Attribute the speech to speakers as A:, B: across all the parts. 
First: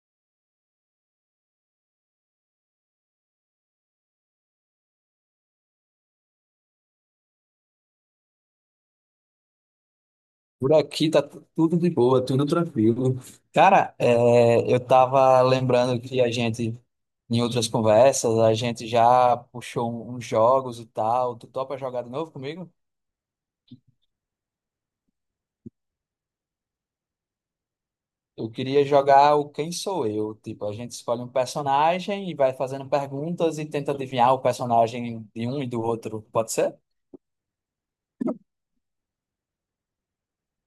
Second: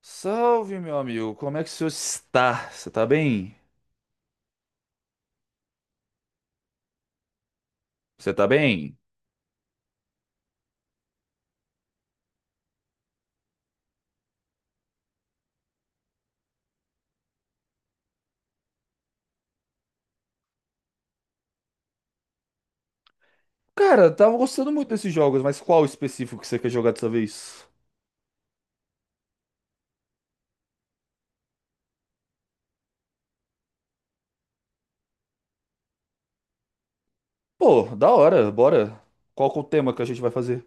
A: Salve, meu amigo. Como é que o senhor está? Você tá bem? Você tá bem?
B: Por aqui tá tudo de boa, tudo tranquilo. Cara, eu tava lembrando que a gente, em outras conversas, a gente já puxou uns jogos e tal. Tu topa jogar de novo comigo?
A: Cara, eu tava gostando muito desses jogos, mas qual específico que você quer jogar dessa vez?
B: Eu queria jogar o Quem Sou Eu. Tipo, a gente escolhe um personagem e vai fazendo perguntas e tenta adivinhar o personagem de um e do outro. Pode ser?
A: Pô, da hora, bora. Qual que é o tema que a gente vai fazer?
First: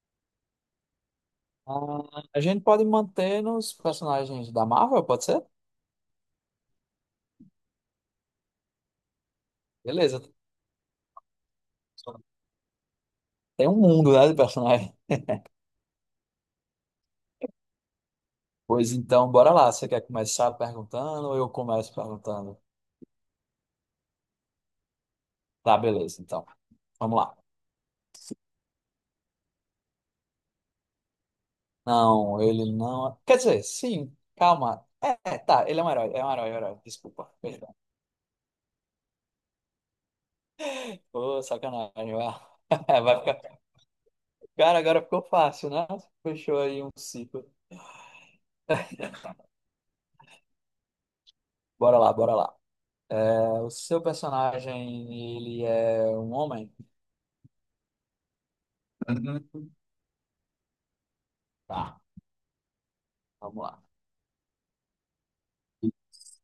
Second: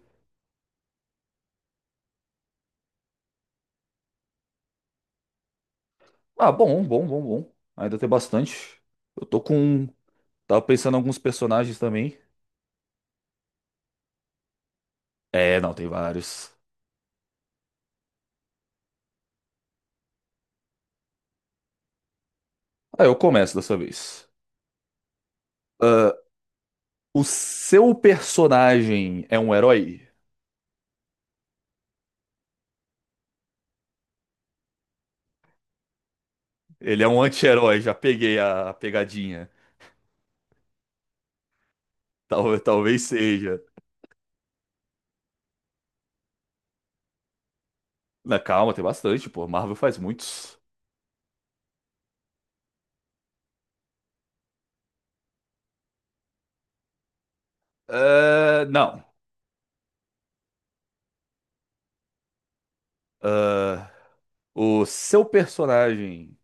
B: Ah, a gente pode manter nos personagens da Marvel, pode ser?
A: Ah, bom, bom, bom, bom. Ainda tem bastante. Eu tô com.
B: Beleza.
A: Tava pensando em alguns personagens também.
B: Tem um mundo, né, de personagens.
A: É, não, tem vários.
B: Pois então, bora lá. Você quer começar perguntando ou eu começo perguntando?
A: Ah, eu começo dessa vez.
B: Tá,
A: Ah,
B: beleza, então. Vamos
A: o
B: lá.
A: seu personagem é um herói?
B: Não, ele não. Quer dizer, sim, calma. Tá, ele é um herói, é um herói, é um herói.
A: Ele é um
B: Desculpa, perdão.
A: anti-herói, já peguei a pegadinha.
B: Ô, sacanagem, ó.
A: Talvez
B: Vai
A: seja.
B: ficar. Cara, agora ficou fácil, né? Fechou aí um ciclo.
A: Na calma, tem bastante, pô. Marvel faz muitos.
B: Bora lá, bora lá. O seu personagem, ele é um homem?
A: Ah, não.
B: Uhum. Tá, vamos lá.
A: Ah, o seu personagem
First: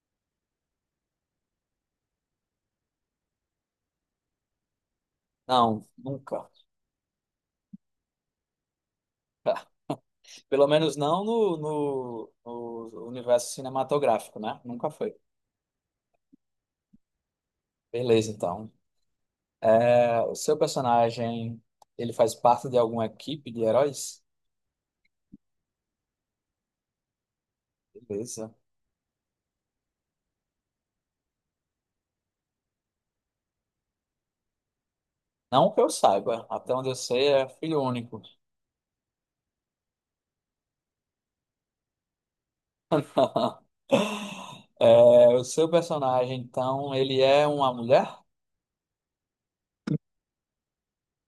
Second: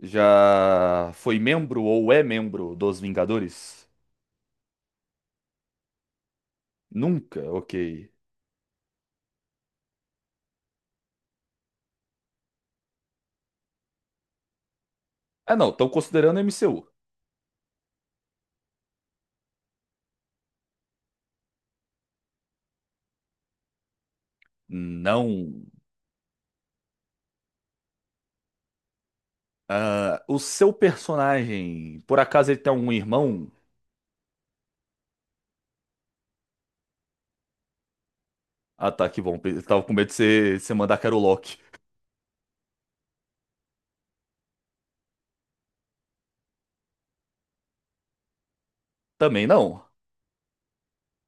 A: já foi membro ou é membro dos Vingadores?
B: Não, nunca.
A: Nunca, ok.
B: Pelo menos no universo cinematográfico, né? Nunca foi.
A: Ah, não, estão considerando MCU.
B: Beleza, então. O seu personagem, ele faz parte de alguma equipe de heróis?
A: Não.
B: Beleza.
A: Ah, o seu personagem, por acaso ele tem um irmão?
B: Não que eu saiba. Até onde eu sei, é filho único.
A: Ah, tá, que bom. Eu tava com medo de você mandar que era o Loki.
B: O seu personagem, então, ele é uma mulher?
A: Também não.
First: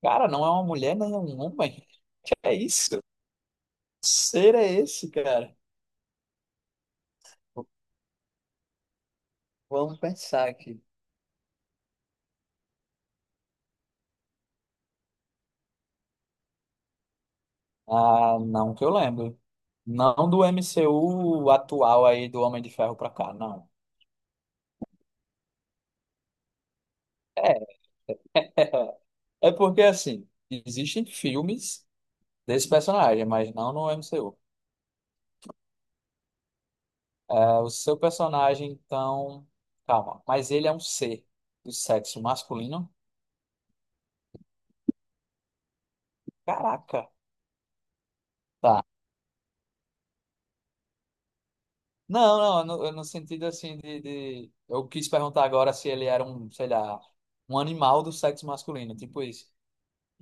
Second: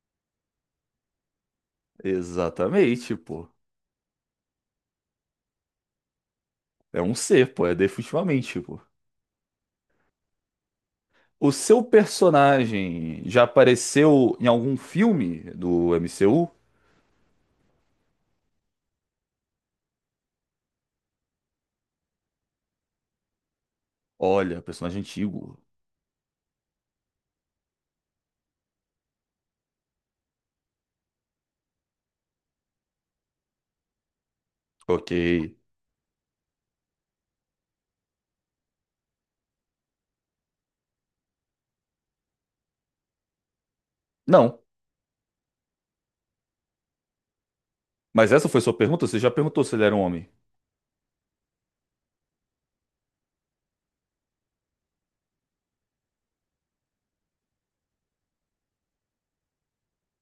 B: Cara, não é uma mulher, nem é um homem. É isso?
A: Exatamente, pô.
B: Que ser é esse, cara?
A: É um ser, pô. É definitivamente, pô.
B: Vamos pensar aqui.
A: O seu personagem já apareceu em algum filme do MCU?
B: Ah, não que eu lembro. Não do MCU atual aí do Homem de Ferro pra cá, não.
A: Olha, personagem antigo.
B: É porque, assim, existem filmes desse personagem, mas não no MCU.
A: Ok.
B: O seu personagem, então. Calma, mas ele é um ser do sexo masculino?
A: Não.
B: Caraca,
A: Mas essa foi sua
B: tá.
A: pergunta? Você já perguntou se ele era um homem?
B: Não, no sentido assim de. Eu quis perguntar agora se ele era um, sei lá, um animal do sexo masculino, tipo isso.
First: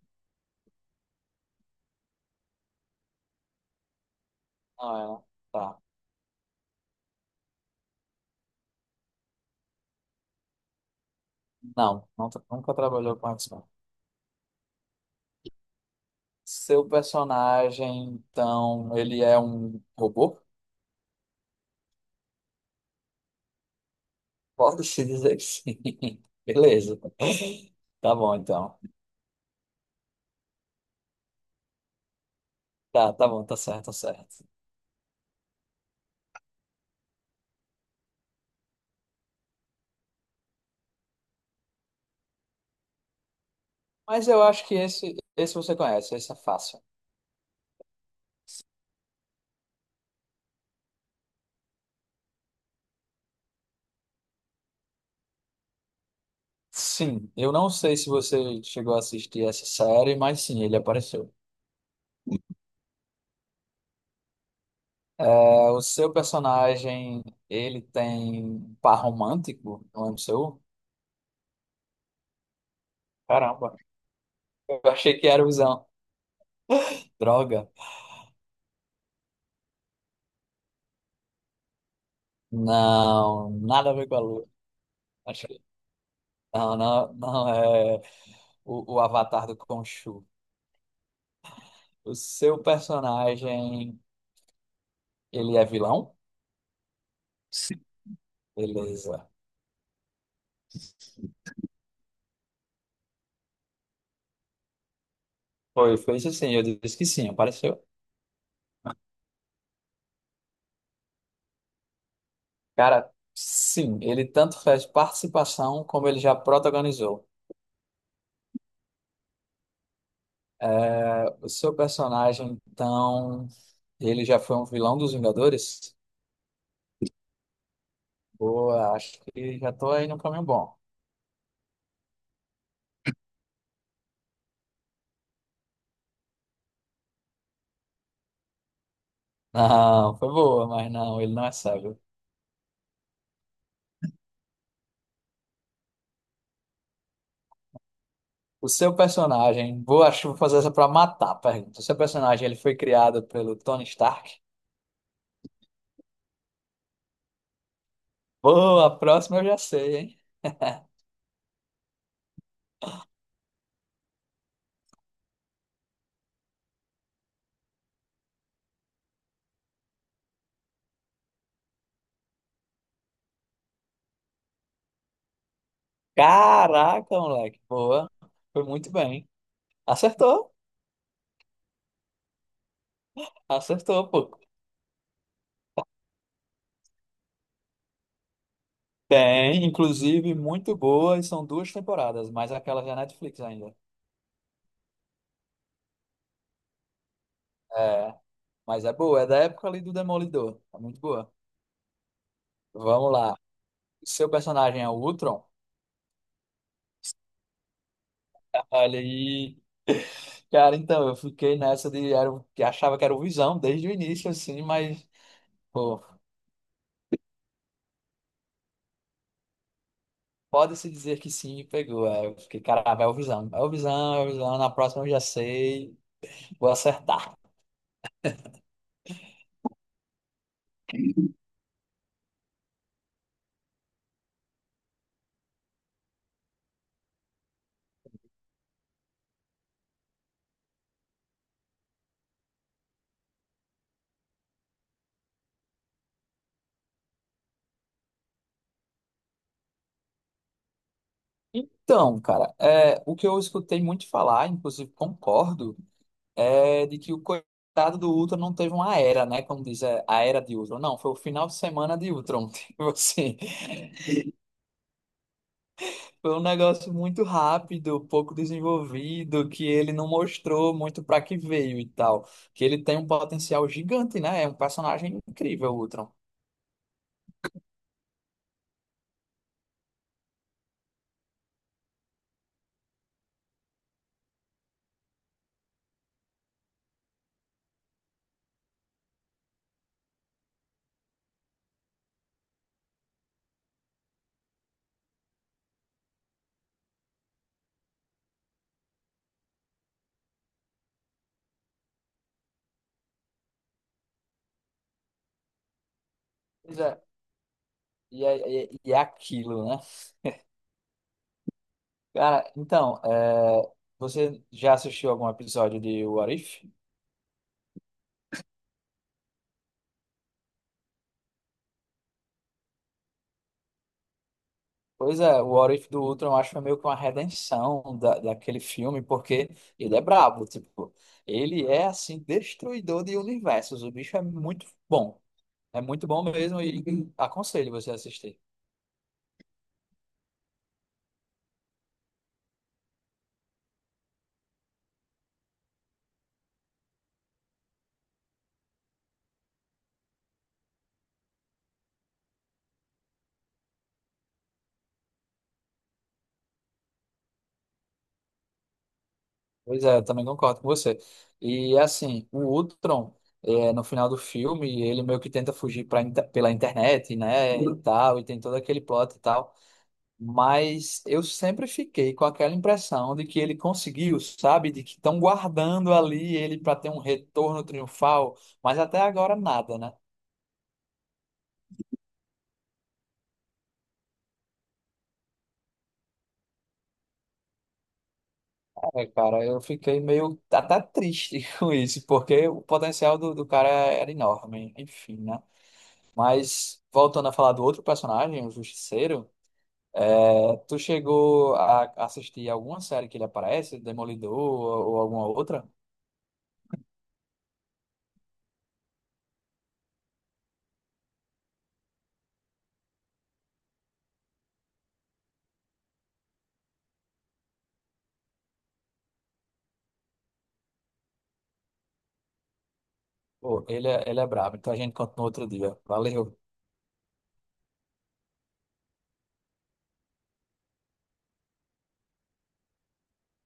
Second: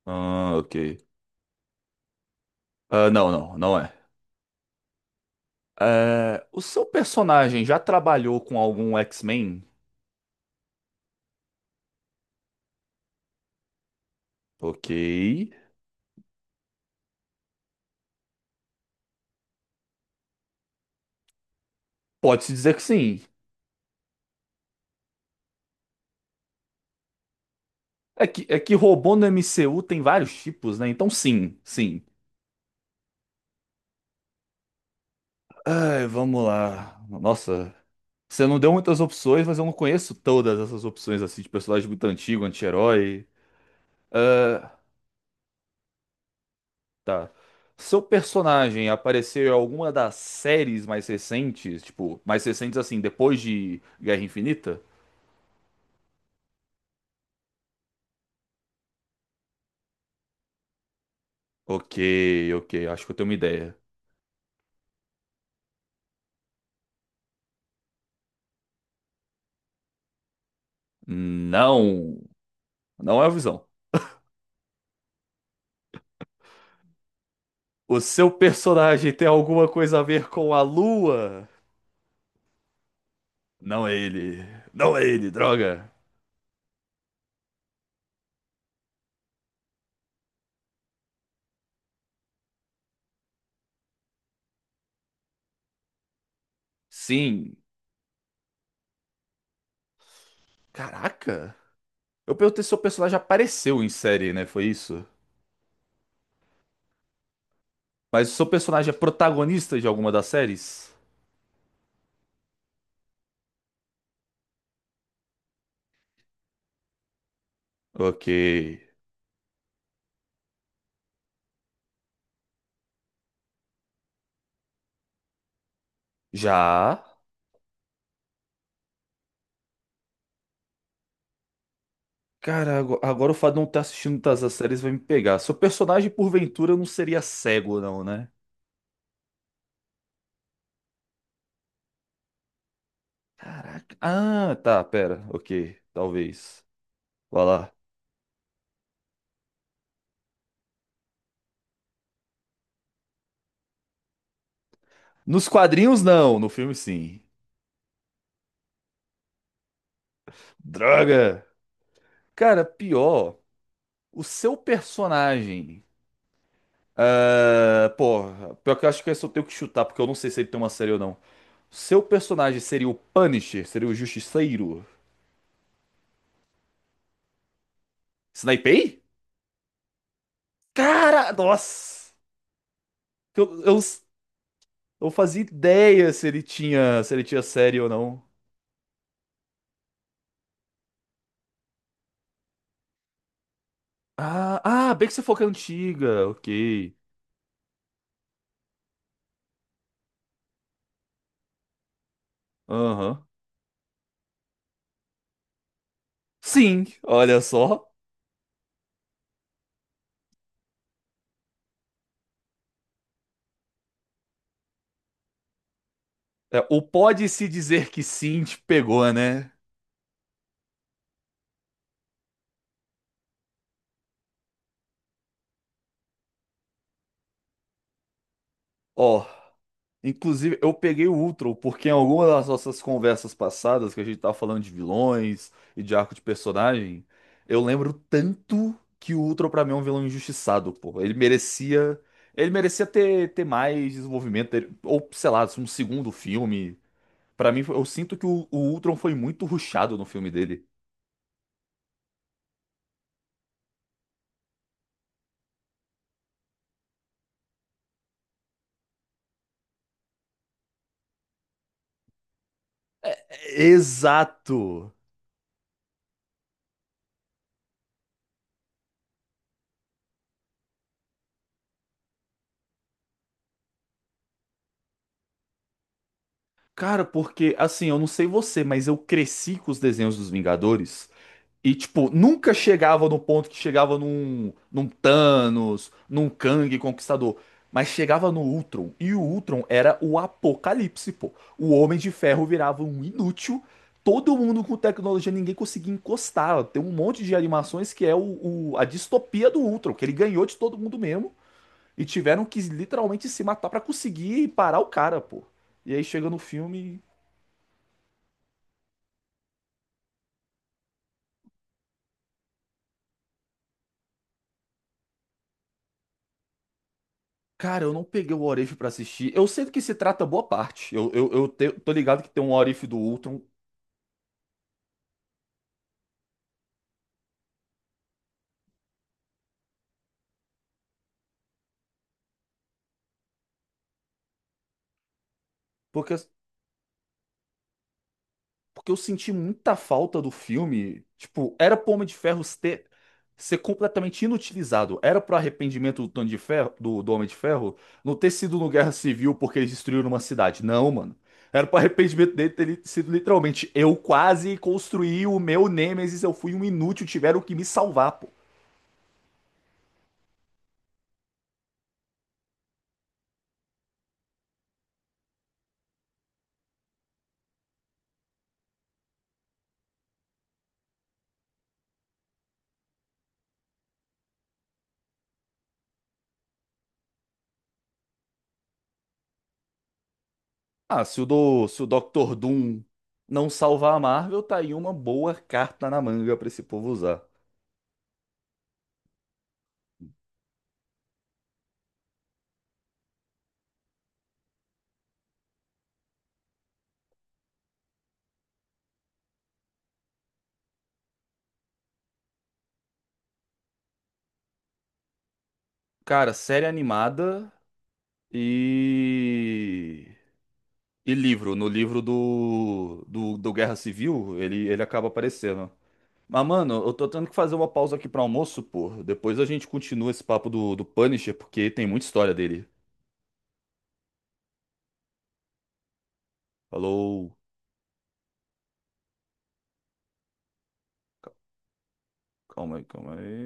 A: Ah, ok. Ah, não, não, não é.
B: Não, é, tá.
A: É, o seu personagem já trabalhou com algum X-Men?
B: Não, nunca trabalhou com x.
A: Ok.
B: Seu personagem, então, ele é um robô?
A: Pode-se dizer que sim.
B: Pode-se dizer que sim. Beleza. Tá
A: É
B: bom,
A: que, é que
B: então.
A: robô no MCU tem vários tipos, né? Então sim, sim.
B: Tá, tá bom, tá certo, tá certo.
A: Ai, vamos lá. Nossa, você não deu muitas opções, mas eu não conheço todas essas opções assim de personagem muito antigo, anti-herói.
B: Mas eu acho que
A: Ah,
B: esse você conhece, esse é fácil.
A: tá. Seu personagem apareceu em alguma das séries mais recentes, tipo, mais recentes assim, depois de Guerra Infinita?
B: Sim, eu não sei se você chegou a assistir essa série, mas sim, ele apareceu.
A: Ok, ok, acho que eu tenho uma ideia.
B: O seu personagem, ele tem par romântico no MCU?
A: Não, não é o Visão.
B: Caramba, eu achei que era o visão. Droga.
A: O seu personagem tem alguma coisa a ver com a Lua?
B: Não,
A: Não
B: nada a
A: é
B: ver com a
A: ele.
B: lua.
A: Não é ele, droga.
B: Não, não, não é o Avatar do Khonshu. O seu personagem, ele é vilão?
A: Sim.
B: Sim. Beleza.
A: Caraca. Eu perguntei se seu personagem apareceu em série, né? Foi isso?
B: Foi isso sim, eu disse que sim, apareceu.
A: Mas o seu personagem é protagonista de alguma das séries?
B: Cara, sim, ele tanto fez participação como ele já protagonizou.
A: Ok.
B: O seu personagem, então, ele já foi um vilão dos Vingadores?
A: Já?
B: Boa, acho que já tô aí no caminho bom.
A: Cara, agora o fato de não estar assistindo todas as séries vai me pegar. Seu personagem, porventura, não seria cego, não, né?
B: Não, foi boa, mas não, ele não é cego.
A: Ah, tá, pera. Ok, talvez. Vai lá.
B: O seu personagem, vou, acho que vou fazer essa pra matar a pergunta. O seu personagem, ele foi criado pelo Tony Stark?
A: Nos quadrinhos, não. No filme, sim.
B: Boa, a próxima eu já sei, hein?
A: Droga! Cara, pior, o seu personagem. Ah, pô, pior que eu acho que esse eu tenho que chutar, porque eu não sei se ele tem uma série ou não. Seu personagem seria o Punisher? Seria o Justiceiro?
B: Caraca, moleque, boa. Foi muito
A: Snipei?
B: bem. Acertou,
A: Cara, nossa! Eu, eu,
B: acertou, pô.
A: eu fazia ideia se ele tinha, se ele tinha série ou não.
B: Tem, inclusive, muito boa, e são duas temporadas, mas aquela já é Netflix ainda.
A: Ah, ah, bem que você falou que é antiga. Ok.
B: É, mas é boa, é da época ali do Demolidor. É muito boa. Vamos
A: Aham.
B: lá. O seu personagem é o Ultron?
A: Sim, olha só.
B: Olha aí. Cara, então, eu fiquei nessa de era, que achava que era o Visão desde o início, assim, mas, pô,
A: É, o pode-se dizer que sim te pegou, né?
B: pode-se dizer que sim, me pegou. Aí eu fiquei, caramba, é o Visão, é o Visão, é o Visão, na próxima eu já sei, vou acertar.
A: Ó. Inclusive, eu peguei o Ultron, porque em alguma das nossas conversas passadas, que a gente tava falando de vilões e de arco de personagem, eu lembro tanto que o Ultron pra mim é um vilão injustiçado, pô. Ele merecia ter, ter mais desenvolvimento, ter- ou sei lá, um segundo filme. Pra mim, eu sinto que o Ultron foi muito rushado no filme dele.
B: Então, cara, é, o que eu escutei muito falar, inclusive concordo, é de que o coitado do Ultron não teve uma era, né? Como diz, é, a era de Ultron. Não, foi o final de semana de Ultron, tipo assim.
A: Exato!
B: Foi um negócio muito rápido, pouco desenvolvido, que ele não mostrou muito para que veio e tal. Que ele tem um potencial gigante, né? É um personagem incrível, o Ultron.
A: Cara, porque assim, eu não sei você, mas eu cresci com os desenhos dos Vingadores. E, tipo, nunca chegava no ponto que chegava num Thanos, num Kang Conquistador. Mas chegava no Ultron. E o Ultron era o apocalipse, pô. O Homem de Ferro virava um inútil. Todo mundo com tecnologia, ninguém conseguia encostar. Tem um monte de animações que é a distopia do Ultron, que ele ganhou de todo mundo mesmo. E tiveram que literalmente se matar pra conseguir parar o cara, pô. E aí chega no
B: Pois
A: filme.
B: é, e é aquilo, né? Cara, então, é, você já assistiu algum episódio de What If?
A: Cara, eu não peguei o What If pra assistir. Eu sei do que se trata boa parte. Tô ligado que tem um What If do Ultron,
B: Pois é, o What If do Ultron eu acho que foi meio que uma redenção daquele filme, porque ele é brabo, tipo, ele é assim, destruidor de universos, o bicho é muito bom. É muito
A: porque,
B: bom mesmo e aconselho você a assistir.
A: porque eu senti muita falta do filme. Tipo, era pro Homem de Ferro ter, ser completamente inutilizado. Era pro arrependimento do Tony de Ferro, do Homem de Ferro não ter sido no Guerra Civil porque eles destruíram uma cidade. Não, mano. Era pro arrependimento dele ter sido literalmente eu quase construí o meu Nemesis, eu fui um inútil, tiveram que me salvar.
B: Pois é, eu também concordo com você. E assim, o Ultron, é, no final do filme, ele meio que tenta fugir pela internet, né, e tal, e tem todo aquele plot e tal. Mas eu sempre fiquei com aquela impressão de que ele conseguiu, sabe? De que estão guardando ali ele para ter um retorno triunfal, mas até agora nada, né?
A: Ah, se o Doctor Doom não salvar a Marvel, tá aí uma boa carta na manga pra esse povo usar.
B: É, cara, eu fiquei meio até triste com isso, porque o potencial do cara era enorme, enfim, né? Mas voltando a falar do outro personagem, o Justiceiro, é, tu chegou a assistir alguma série que ele aparece, Demolidor ou alguma outra?
A: Cara, série animada e. E livro. No livro do Guerra Civil, ele acaba aparecendo. Mas, mano, eu tô tendo que fazer uma pausa aqui pra almoço, pô. Depois a gente continua esse papo do Punisher, porque tem muita história dele.
B: Pô, ele é brabo, então a gente conta no outro dia. Valeu.
A: Falou. Calma aí, calma aí.